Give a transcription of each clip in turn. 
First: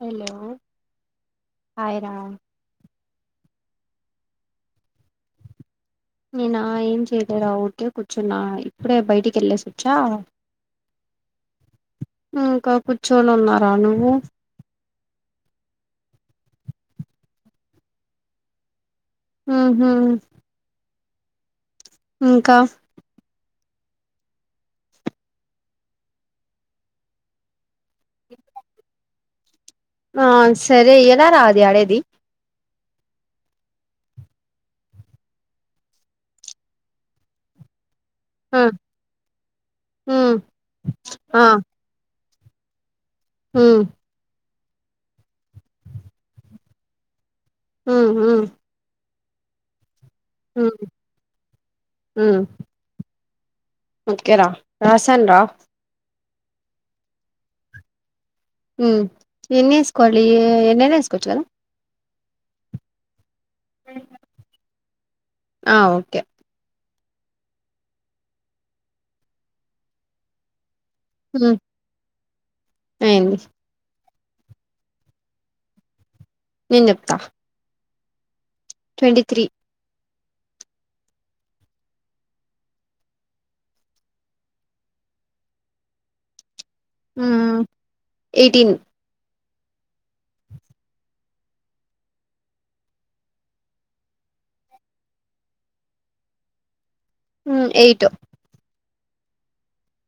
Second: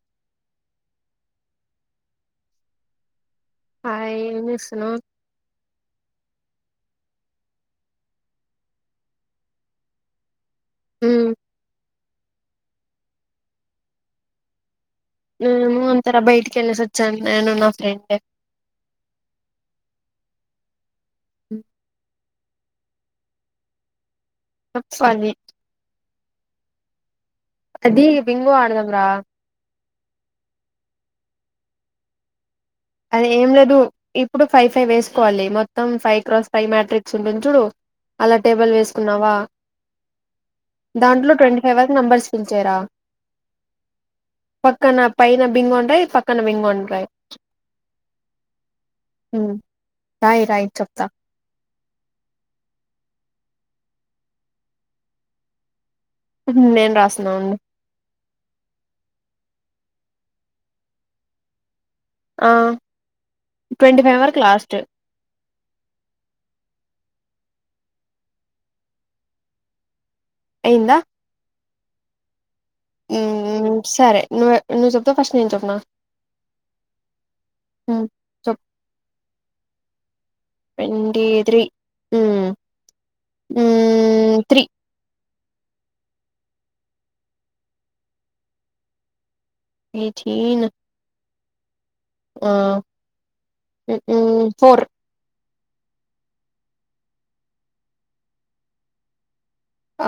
Hello హైరా hi ఏంచేస్తునవ్ నేను ఏం చేయలేరా ఊర్కే కూర్చున్నా ఇప్పుడే బయటికెళ్లేశోచ అ ఇంకా కూర్చోని ఉన్నారా నువ్వు నేను అంతేరా బయటికెళ్లేశోచ్చా నేను నా ఫ్రెండ్ ఆ హ హ ఇంకా చెప్పాలి అదీ బింగో ఆడదామ్రా ఆ సరే ఎలా రా అది ఆడేది అదేంలేదు ఇప్పుడు ఫైవ్ ఫైవ్ వేసుకోవాలి మొత్తం ఫైవ్ క్రాస్ ఫైవ్ మ్యాట్రిక్స్ ఉంటుంది చూడు అలా ఆ టేబుల్ వేసుకున్నావా ఉమ్ దాంట్లో ట్వంటీ ఫైవ్ వరకు నెంబర్స్ ఉంచేరా హ్మ్మ్ పక్కన పైన బింగోఉంటై పక్కన బింగండ్రయి హ్మ్ హ్మ్ హ్మ్ రాయి రాయి చెప్తా ఆ ఓకేరా రాసన్ రా నేను రాస్తునావుండు హ్మ్ ఎన్ని ఎస్కోవాలి ఎన్నన్న ఎస్కోచ్చు కదా ఆ ట్వంటీ ఫైవ్ వరకు లాస్ట్ ఆ ఓకే అయింద హ్మ్ హ్మ్ సరే నువే నువ్వు చెప్తావ ఫస్ట్ నేను చెప్నా నేను చెప్తా హ్మ్ చెప్ ట్వంటి త్రీ ట్వంటీ త్రి హ్మ్ హ్మ్ త్రీ ఉమ్ ఎయ్టీన్ ఎయిటీన్ ఆ ఫోర్ ఏయిట్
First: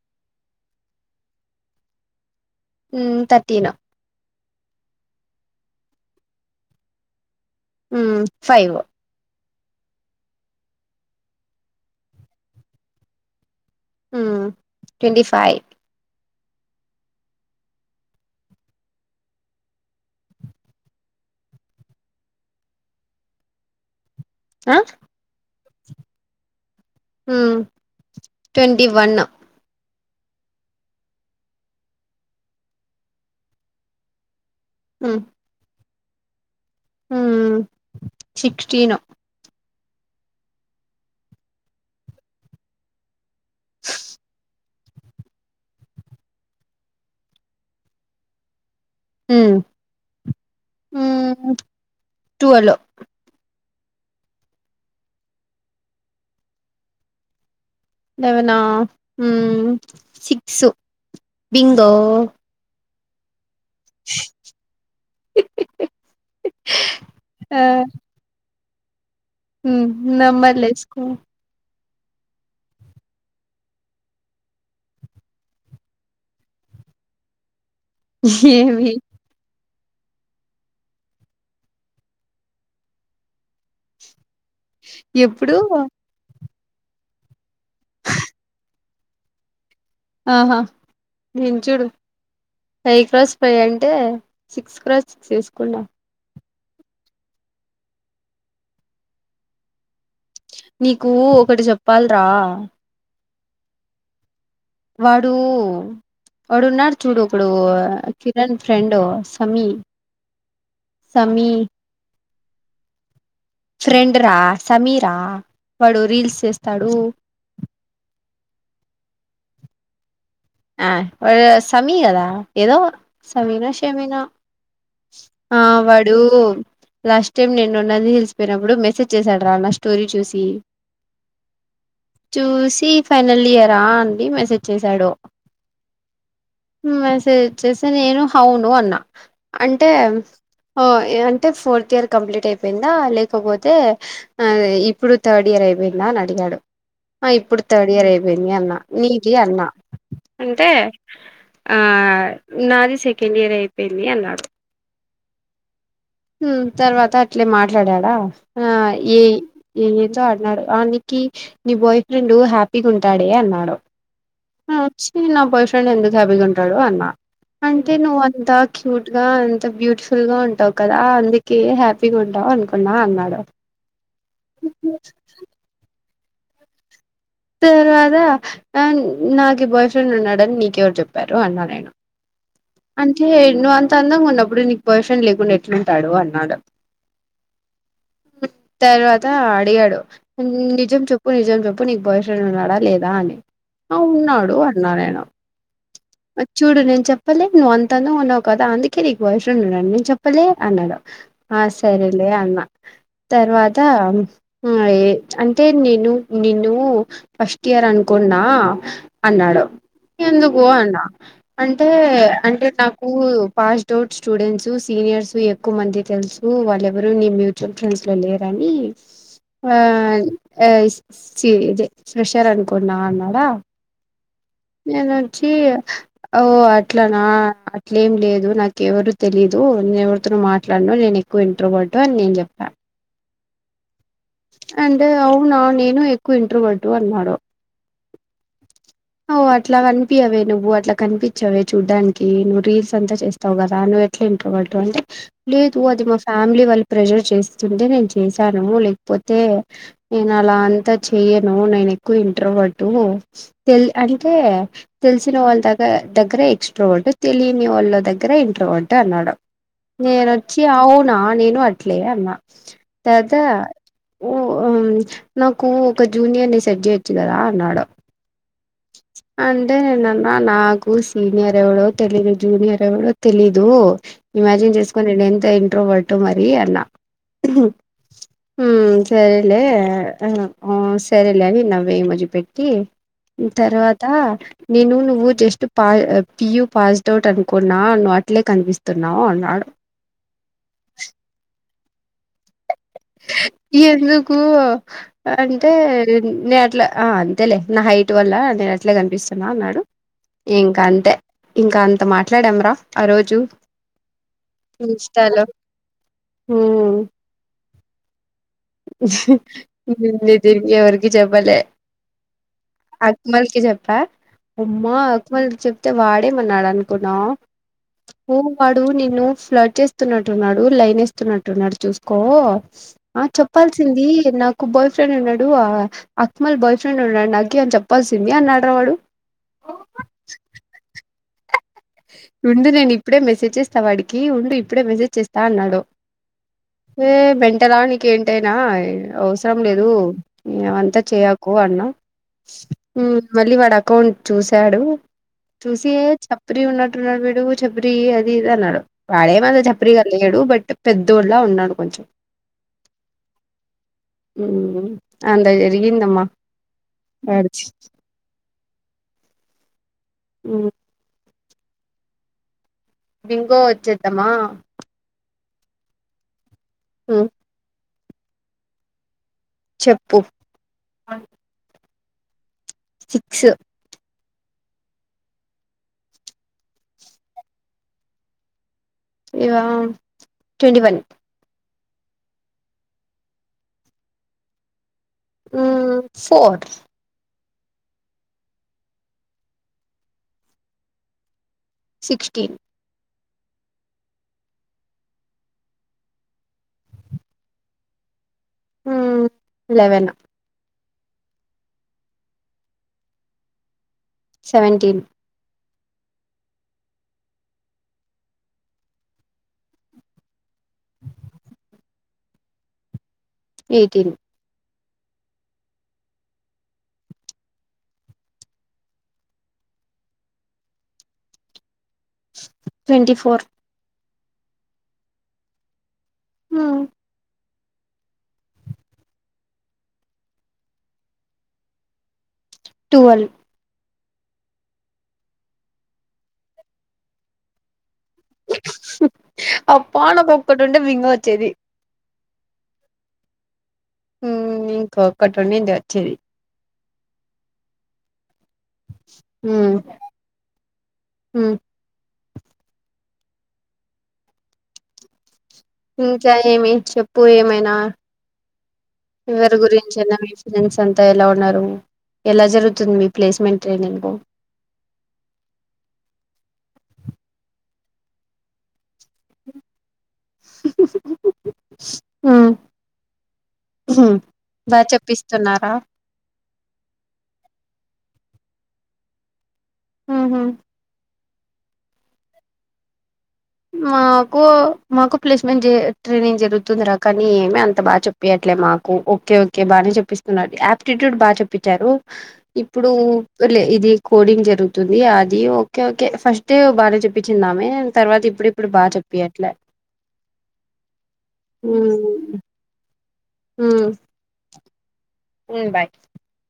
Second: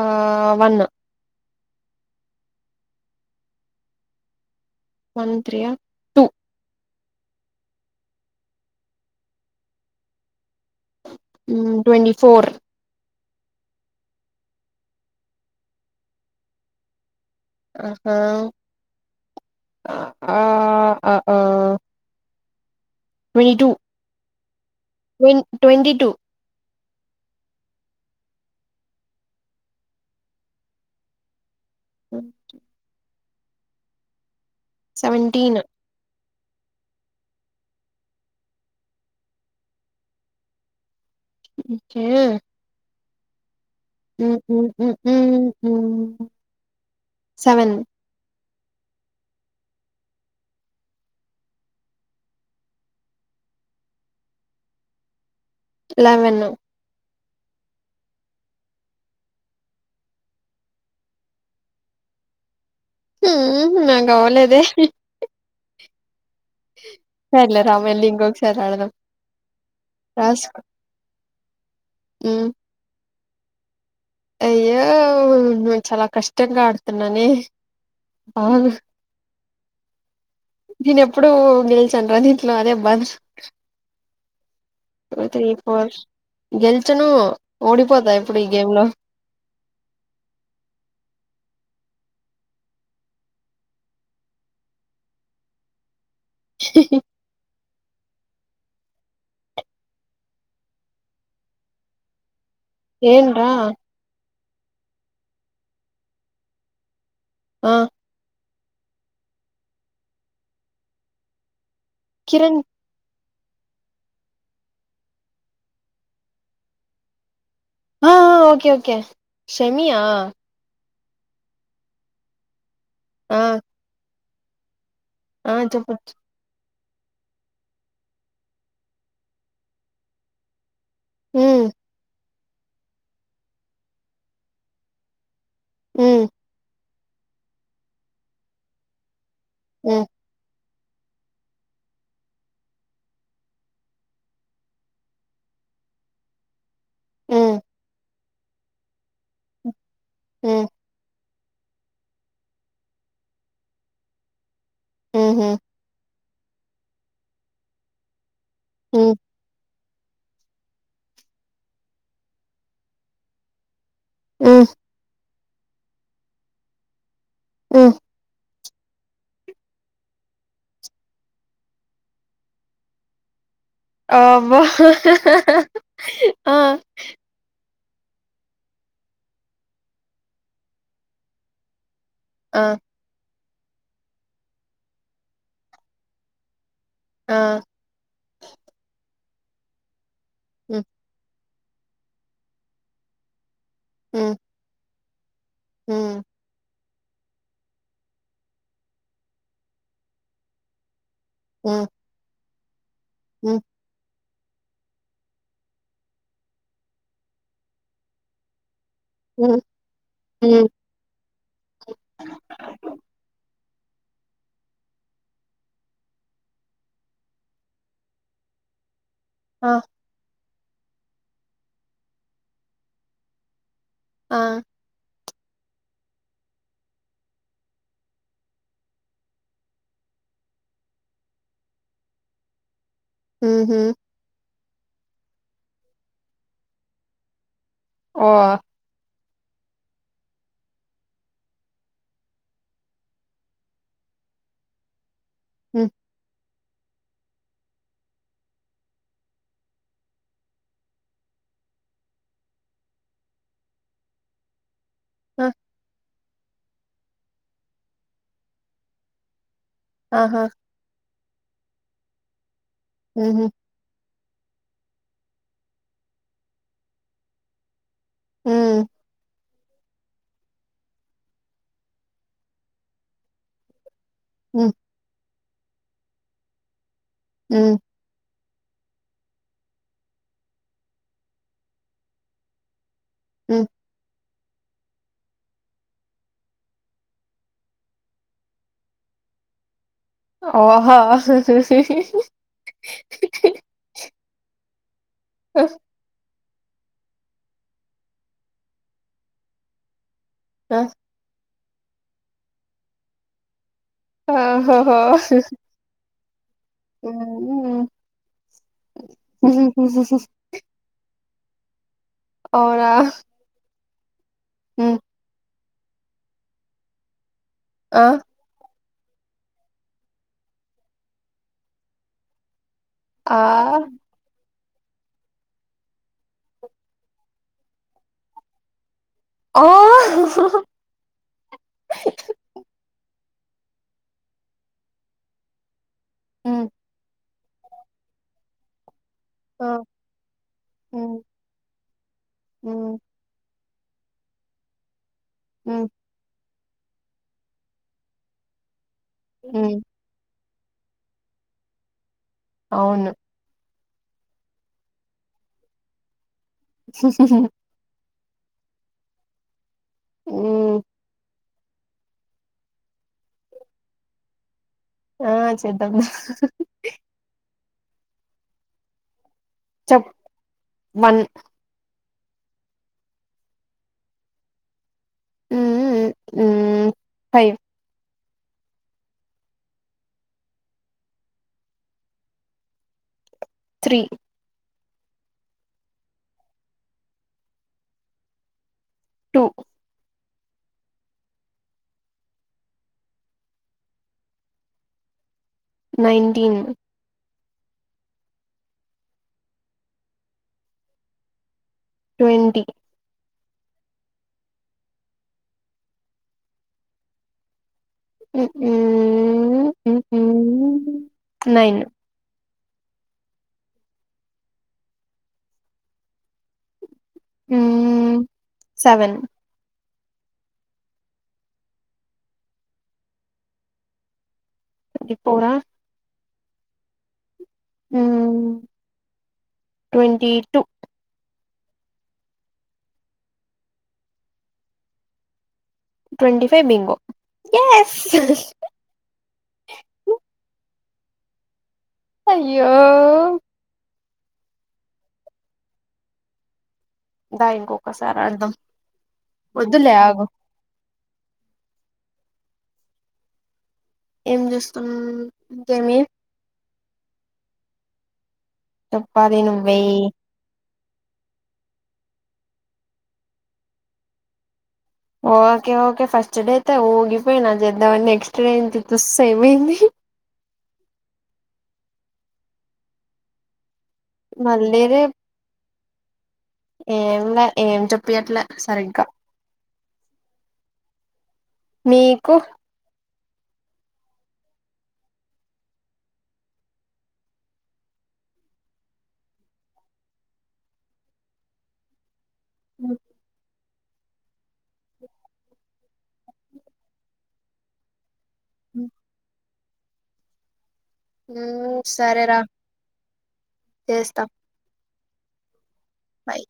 ఆ వన్ ఉమ్ థర్టీన్ వన్ త్రి టు హ్మ్ ఫైవ్ ఉ ట్వంటీ ఫోర్ ట్వంటి ఫైవ్ ఆహా ఆ ఆఆ వేటు ఆ ట్వంటీ టూ ట్వంటి వన్ ఉ సెవెంటీన్ ఉ సిక్స్టీన్ ఇంకే సెవెన్ ఉ ట్వెల్వ్ లెవెన్ లెవెనా ఉ సిక్స్ బింగో హు నాగ్ అవ్వలేదే సర్లే రా వెళ్ళి ఇంకొకసారి ఆడదాం ఉ నంబర్లు ఎస్కో ఉ అయ్యో నెను చాలా కష్టంగా ఆడుతున్నానే అవును ఏమి నేను ఎప్పుడు గెలిచాను రా దీంట్లో అదే బాధ ఎప్పుడు గెల్చను ఓడిపోతా ఎప్పుడు ఈ గేమ్ లో ఆహా భించూడు ఫైవ్ క్రాస్ ఫైవ్ అంటే సిక్స్ క్రాస్ సిక్స్ ఎసుకున్నా నీకు ఒకటి చెప్పాల్రా ఏంట్రా వాడూ వాడు ఉన్నాడు చూడు ఒకడు ఆ కి రన్ ఫ్రెండ్ సమీ సమీ కిరణ్ ఫ్రెండ్ రా సమీరా వాడు రీల్స్ చేస్తాడు ఆ ఓకే ఓకే షెమి ఆ ఆ ఓరి సమీ కదా ఏదో ఆ సమీనో షెమీనో ఆ వాడు లాస్ట్ టైం నేను నంది హిల్స్ పోయినప్పుడు మెసేజ్ చేశాడు రా నా స్టోరీ చూసి ఊ చూసి ఫైనల్ ఇయరా అండి మెసేజ్ చెసాడు ఉ మెసేజ్ వచ్చేసి నేను హౌను అన్నా అంటే ఉమ్ ఓ అంటే ఫోర్త్ ఇయర్ కంప్లీట్ అయిపోయిందా లేకపోతే ఇప్పుడు థర్డ్ ఇయర్ అయ్ అయిపోయిందా అని అడిగాడు ఆ ఉమ్ ఇప్పుడు థర్డ్ ఇయర్ అయిపోయింది అన్నా నీ కి అన్న ఉమ్ అంటే ఆ నాది సెకండ్ ఇయర్ అయిపోయింది అన్నాడు ఉహు తర్వాత అట్లే మాట్లాడాడా ఆ ఉమ్ ఈ ఈతో అన్నాడు ఆనీకి నీ బాయ్ ఫ్రెండ్ హ్యాపీగా ఉంటాడే అన్నాడు ఉమ్ ఉమ్ వచ్చి నా బాయ్ ఫ్రెండ్ ఎందుకు హాపీగుంటాడు అన్నా అంటే ఉమ్. నువ్వు అంతా క్యూట్ గా అంత బ్యూటిఫుల్ గా ఉంటావ్ కదా అందుకే హ్యాపీగా ఉంటావు అనుకున్నా అన్నాడు ఆవ్వ హ హ హ ఆ తర్వాత నా నాకు బాయ్ ఫ్రెండ్ ఉన్నాడని నీకెవరు చెప్పారు అన్నా నేను ఆ అంటే నువ్వు అంత అందంగా ఉన్నప్పుడు నీకు బాయ్ఫ్రెండ్ లేకుండా ఎట్లుంటాడు అన్నాడు ఆ తర్వాత ఆడిగాడు ఉమ్ నిజం చెప్పు నిజం చెప్ ప్పు నీకు బాయ్ఫ్రెండ్ ఉన్నాడా లేదా అని ఆ ఉమ్ ఉన్నాడు అన్నానేను ఉమ్ చూడునే చెప్పలే నువ్వు అంతందంగా ఉన్నావు కదా అందుకే నీకు బాయ్ఫ్రెండ్ ఉన్నాడు నేను చెప్పలే అన్నడు ఆ ఉమ్ సరేలే అన్నా ఉమ్ తర్వాత ఆఎ అంటే నేను నిను ఫస్ట్ ఇయర్ అనుకున్నా ఉమ్ అన్నాడు ఎందుకు ఉమ్ అన్నా అన్ అంటే నాకు పాస్డ్ అవుట్ స్టూడెంట్స్ సీనియర్స్ ఎక్కువ మంది తెలుసు వాళ్ళ ఎవరు నీ మ్యూచువల్ ఫ్రెండ్స్ లో లేర అనీ ఆ యే చి ఫ్రెషర్ అనుకున్నా అన్నాడా ఆ నేను వచ్చి ఓ అట్లా నా అట్లేం లేదు నాకు ఎవరు తెలీదు నే ఎవరితోను మాట్లడను నేను ఎక్ ఇంట్రోవర్ట్ అని నేను చెప్పా ఉహు అండ్ అవునా నేను ఎక్కువ ఇంట్రోవర్టు అన్నాడు ఓ ఓ అట్లా కనిపియవే నువ్వు అట్లా కనిపించవే చూడ్డానికి నువ్వు రీల్స్ అంతా చేస్తావు కదా నువ అట్ల ఇంట్రోవర్ట్ అంటే లేదు ఉమ్ అది మా ఫ్యామిలీ వాళ్ళు ప్రెజర్ చేస్తుంటే నేను చేశాను లేకపోతే నేను అలా అంతా చెయ్యను నేను ఎక్కువ ఇంట్రోవర్ట్ తెల్ అంటే తెలిసిన ఆ వాళ్ళ దగ దగ్గర ఎక్స్ట్ర వర్ట్ తెలియని వాళ్ళ దగ్గర ఇంట్రోవర్ట్ అన్నాడు ఆహా నేనోచ్చి ఆవ్ నా నేను అట్లే అన్నా తర్త హుహు. ఓ నాకు ఒక జూనియర్ ని సెట్ జేయచ్చు కదా అన్నా హ్మ్. అంటే నేనన్న నాకు సీనియర్ ఎవరో తెలిదు జూనియర్ ఎవరో తెలీదు హ్మ్. ఇమాజిన్ చేసుకొని నేను ఎంత ఇంట్రోవర్ట్ మరి అన్నా హ్మ్. ఊ సరేలే సరేలే అవి నవ్వేయ మజిపెట్టి హ్మ్. తర్వాత నేను నువ్వు జస్ట్ పా పియు పాస్డ్ అవుట్ అనుకున్నా నువ్వు అట్లే కనిపిస్తున్నావ్ ఓహా ఎందుకు అంటే నేను అట్లా ఆ అంతేలే నా హైట్ వల్ల నేను అట్లే కనిపిస్తున్నా అన్నాడు ఇంకా అంతే ఇంకా అంత మాట్లాడాంరా ఆ రోజు ఆహహో ఇన్స్టాలో హ్మ్ ఆ తిరిగి వరికి చెప్పాలే అవునా? అక్మల్కిి చెప్పా ఉమ్మా హ్మ్. అక్మల్ చెప్ తే వాడేం అన్నడ్ అనుకున్నావ్ ఆ! ఏంకాదు నిన్ను ఫ్లడ్ చేస్తున్నట్టున్నాడు లైన్ వేస్తున్నట్టున్నాడు చూసుకో ఆ చెప్పాల్సింది నాకు బాయ్ ఫ్రెండ్ ఉన్నాడు అక్మల్ బాయ్ ఫ్రెండ్ ఉన్నాడు నాకి అని చెప్పాల్సింది అన్నాడ్రా వాడు ఆ ఉండు నేను ఇప్పుడే మెసేజ్ చేస్తా వాడికి ఉండు ఇప్పుడే మెసేజ్ చేస్తా అన్నాడు ఏ మెంటలా నీకెంటేనా అవసరం ఆ! లేదు అంతా హ్మ్. చేయకు అన్నా హ్మ్. మళ్ళీ వాడాక అకౌంట్ చూశాడు హ్మ్. చూసి చబరి ఉన్నట్టున్నాడు బడు చబరి అది ఇది అన్నాడు వాడేమద హ్మ్. చబరి కలిలేడు బట్ పెద్దొలా ఉన్నాడు కొంచెం అవును ఆ అంత జరిగిందమ్మా హు హు వాడిది ఆ హ్మ్. వింగో వచ్చదమా ఆ చేద్దాంమ ఆ చెప్ చెప్పు సిక్స్ ఆ ఫైవ్ ఇగా ట్వంటీ వన్ త్రీ ఉ ఫోర్ టూ సిక్స్టీన్ నేన్టీన్ హ్మ్ eleven twenty seventeen nine eighteen seven twenty four twenty ఫోరా ఆ twenty two twelve twenty five bingo హె అబ్బా నకు ఒక్కటుంటే బింగో వచ్చేది అయ్యో హ్మ్ ఇంకొక్కటి ఉండింది వచ్చేది దా ఇంకొకసారి ఆడుదాం పొద్దున్నే ఆడదాం. ఉమ్. ఏం చేస్తున్నారు. ఇంకా ఏమి చెప్పు ఏమైనా. చెప్పాలి ఎవరి నువ్వే గురించి అయినా చెప్పు విషయ. అంతా ఎలా ఉన్నారు ఎలా జరుగుతుంది మీ placement training. Okay okay first day అయితే ఊగిపోయిన చేద్దామని నెక్స్ట్ డే ఉంది. అసలేమైంది. ఆహ్. మళ్ళీరే ఏంలే ఏం చెప్పియట్లే. సరిగ్గా. అమ్మ. మీకు. మాకు మాకు ప్లేస్మెంట్ ట్రైనింగ్ జరుగుతుందిరా కానీ ఏమి అంత బాగా చుప్పియరు. ఆహ్ మాకు ఓకే ఓకే బాగానే చుపిస్తున్నాది ఆప్టిట్యూడ్ బాగా చుప్పించారు. ఇప్పుడులే. ఇది కోడింగ్ జరుగుతుంది అది ఓకే ఓకే ఫస్ట్ డే బాగానే చుప్పించిందామే తర్వాత. ఇప్పుడు బాగా చుప్పియట్లే. ఉమ్ సరేరా ఉమ్, చేస్తా. ఉమ్ బాయ్. బాయ్.